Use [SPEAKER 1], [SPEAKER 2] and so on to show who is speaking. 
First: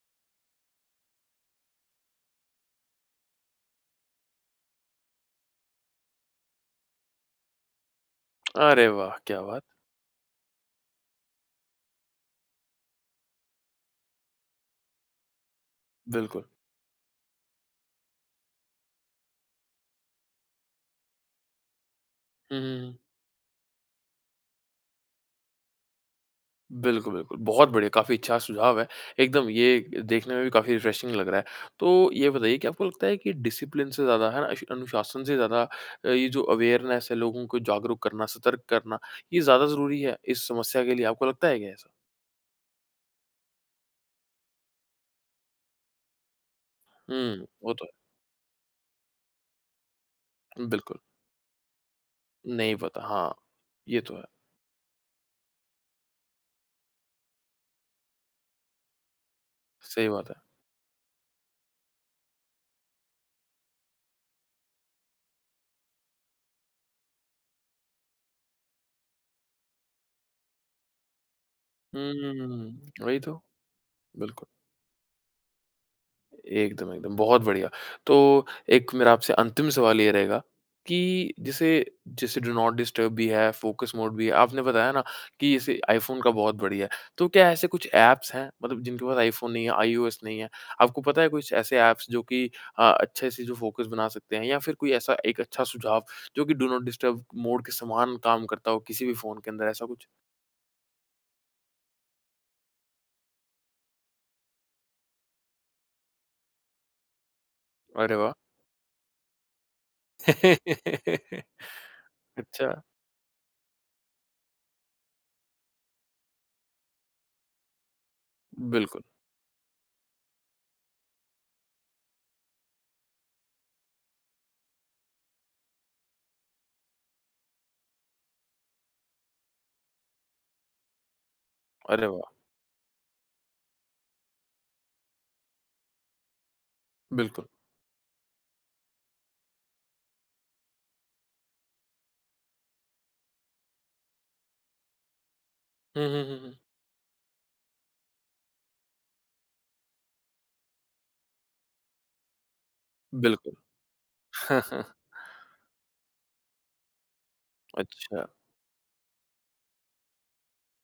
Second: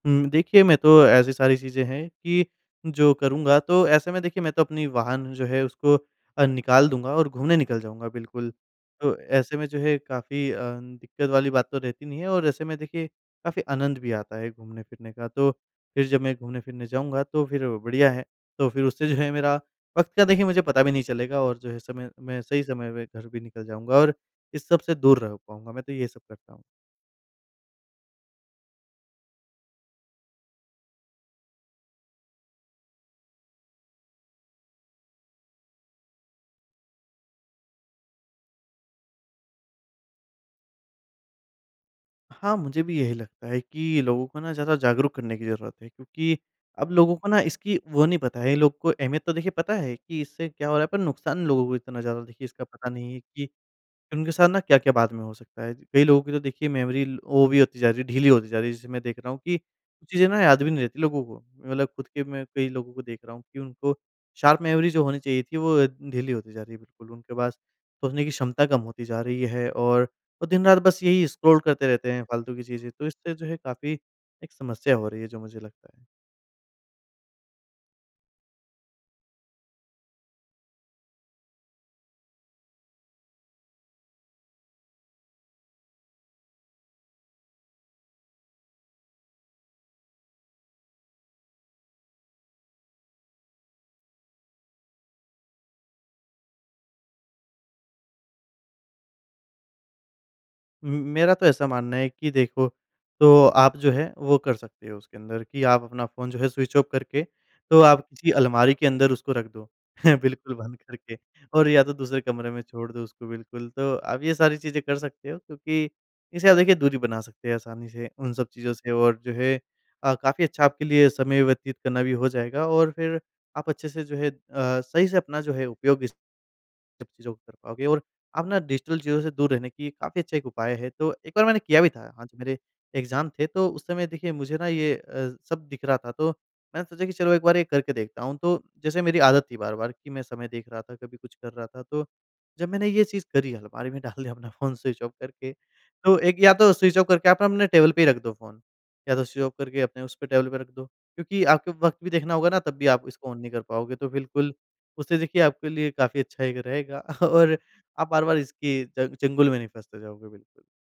[SPEAKER 1] हुँ, देखिए, मैं तो ऐसी सारी चीज़ें हैं कि जो करूँगा, तो ऐसे में, देखिए, मैं तो अपनी वाहन जो है, उसको अ, निकाल दूँगा और घूमने निकल जाऊँगा, बिल्कुल।
[SPEAKER 2] अरे,
[SPEAKER 1] तो
[SPEAKER 2] वाह! क्या
[SPEAKER 1] ऐसे
[SPEAKER 2] बात!
[SPEAKER 1] में जो है, काफ़ी अ, दिक्कत वाली बात तो रहती नहीं है और ऐसे में, देखिए, काफ़ी आनंद भी आता है घूमने-फिरने का। तो फिर जब मैं
[SPEAKER 2] बिल्कुल।
[SPEAKER 1] घूमने-फिरने जाऊँगा, तो फिर बढ़िया है। तो फिर उससे जो है, मेरा वक़्त का देखिए, मुझे पता भी नहीं चलेगा और जो है, समय मैं
[SPEAKER 2] हुँ,
[SPEAKER 1] सही
[SPEAKER 2] हुँ,
[SPEAKER 1] समय
[SPEAKER 2] हुँ।
[SPEAKER 1] में घर भी निकल जाऊँगा और इस सब से दूर रह पाऊँगा। मैं तो ये सब करता हूँ।
[SPEAKER 2] बिल्कुल, बिल्कुल, बहुत बढ़िया, काफ़ी अच्छा सुझाव है। एकदम ये देखने में भी काफ़ी रिफ्रेशिंग लग रहा है। तो ये बताइए, क्या आपको लगता है कि डिसिप्लिन से ज़्यादा, है ना, इश अनुशासन से ज़्यादा अ, ये जो अवेयरनेस है, लोगों को जागरूक करना, सतर्क करना, ये ज़्यादा ज़रूरी है इस समस्या के लिए? आपको लगता है क्या ऐसा?
[SPEAKER 1] हाँ, मुझे भी यही लगता है कि लोगों को ना, ज़्यादा जागरूक करने की ज़रूरत है, क्योंकि अब लोगों को ना,
[SPEAKER 2] हुँ, वो
[SPEAKER 1] इसकी
[SPEAKER 2] तो है।
[SPEAKER 1] वो नहीं पता है। लोगों को अहमियत, तो देखिए, पता है कि इससे
[SPEAKER 2] उ,
[SPEAKER 1] क्या हो रहा है,
[SPEAKER 2] बिल्कुल।
[SPEAKER 1] पर नुकसान लोगों को इतना ज़्यादा, देखिए, इसका
[SPEAKER 2] नहीं
[SPEAKER 1] पता
[SPEAKER 2] पता,
[SPEAKER 1] नहीं है
[SPEAKER 2] हाँ।
[SPEAKER 1] कि
[SPEAKER 2] ये तो है।
[SPEAKER 1] उनके साथ ना, क्या-क्या बाद में हो सकता है। कई लोगों की, तो देखिए, मेमोरी वो भी होती जा रही है ढीली होती जा रही है। जैसे मैं देख रहा हूँ कि
[SPEAKER 2] सही
[SPEAKER 1] चीज़ें
[SPEAKER 2] बात है।
[SPEAKER 1] ना याद भी नहीं रहती लोगों को। मैं मतलब खुद के में कई लोगों को देख रहा हूँ कि उनको शार्प मेमोरी जो होनी चाहिए थी, वो ढीली होती जा रही है। बिल्कुल, उनके पास सोचने की क्षमता कम होती जा रही है और वो दिन-रात बस यही स्क्रॉल करते रहते हैं, फ़ालतू की चीज़ें।
[SPEAKER 2] हुँ,
[SPEAKER 1] तो
[SPEAKER 2] वही
[SPEAKER 1] इससे
[SPEAKER 2] तो।
[SPEAKER 1] जो है, काफ़ी
[SPEAKER 2] बिल्कुल।
[SPEAKER 1] एक समस्या हो रही है, जो मुझे लगता है।
[SPEAKER 2] एकदम, एकदम, बहुत बढ़िया। तो एक मेरा आपसे अंतिम सवाल ये रहेगा कि जैसे जैसे डू नॉट डिस्टर्ब भी है, फ़ोकस मोड भी है। आपने बताया ना कि इसे आईफ़ोन का बहुत बढ़िया है। तो क्या ऐसे कुछ एप्स हैं, मतलब जिनके पास आईफ़ोन नहीं है, आईओएस नहीं है, आपको पता है कुछ ऐसे एप्स, जो कि अ, अच्छे से जो फ़ोकस बना सकते हैं, या फिर कोई ऐसा एक अच्छा सुझाव, जो कि डू नॉट डिस्टर्ब मोड के समान काम करता हो, किसी भी फ़ोन के अंदर? ऐसा कुछ?
[SPEAKER 1] उम, मेरा तो ऐसा मानना है कि देखो, तो आप जो है, वो कर सकते हो उसके अंदर कि आप अपना फ़ोन जो है, स्विच ऑफ़ करके, तो आप
[SPEAKER 2] अरे,
[SPEAKER 1] किसी
[SPEAKER 2] वाह!
[SPEAKER 1] अलमारी के अंदर उसको रख दो। बिल्कुल बंद करके और या तो दूसरे कमरे में
[SPEAKER 2] अच्छा।
[SPEAKER 1] छोड़ दो उसको, बिल्कुल। तो आप ये सारी चीज़ें कर सकते हो, क्योंकि इससे आप, देखिए, दूरी बना सकते हैं आसानी से, उन सब चीज़ों से,
[SPEAKER 2] बिल्कुल।
[SPEAKER 1] और जो है अ, काफ़ी अच्छा आपके लिए समय व्यतीत करना भी हो जाएगा और फिर आप अच्छे से, जो है अ, सही से अपना जो है, उपयोग भी स सब चीज़ों को कर पाओगे। और आप ना, डिजिटल चीज़ों से दूर रहने की काफ़ी अच्छा एक उपाय है। तो एक बार मैंने किया भी था।
[SPEAKER 2] अरे,
[SPEAKER 1] हाँ,
[SPEAKER 2] वाह!
[SPEAKER 1] जब मेरे एग्ज़ाम थे, तो उस समय, देखिए, मुझे ना ये अ, सब दिख रहा था। तो मैंने सोचा कि चलो, एक
[SPEAKER 2] बिल्कुल।
[SPEAKER 1] बार ये करके देखता हूँ। तो जैसे मेरी आदत थी बार-बार कि मैं समय देख रहा था, कभी कुछ कर रहा था, तो जब मैंने ये चीज़ करी, अलमारी में डाल दिया अपना फ़ोन स्विच ऑफ़ करके,
[SPEAKER 2] हुँ,
[SPEAKER 1] तो
[SPEAKER 2] हुँ,
[SPEAKER 1] एक
[SPEAKER 2] हुँ, हुँ।
[SPEAKER 1] या तो स्विच ऑफ़ करके, आप ना, अपने टेबल पे ही रख दो फ़ोन। या तो स्विच ऑफ़ करके अपने उसपे टेबल पे रख दो। क्योंकि आपको वक़्त भी देखना होगा ना, तब भी आप इसको ऑन नहीं
[SPEAKER 2] बिल्कुल।
[SPEAKER 1] कर पाओगे। तो बिल्कुल, उससे देखिए, आपके लिए काफ़ी अच्छा एक रहेगा और आप
[SPEAKER 2] अच्छा।
[SPEAKER 1] बार-बार इसकी च चंगुल में नहीं फँसते जाओगे, बिल्कुल।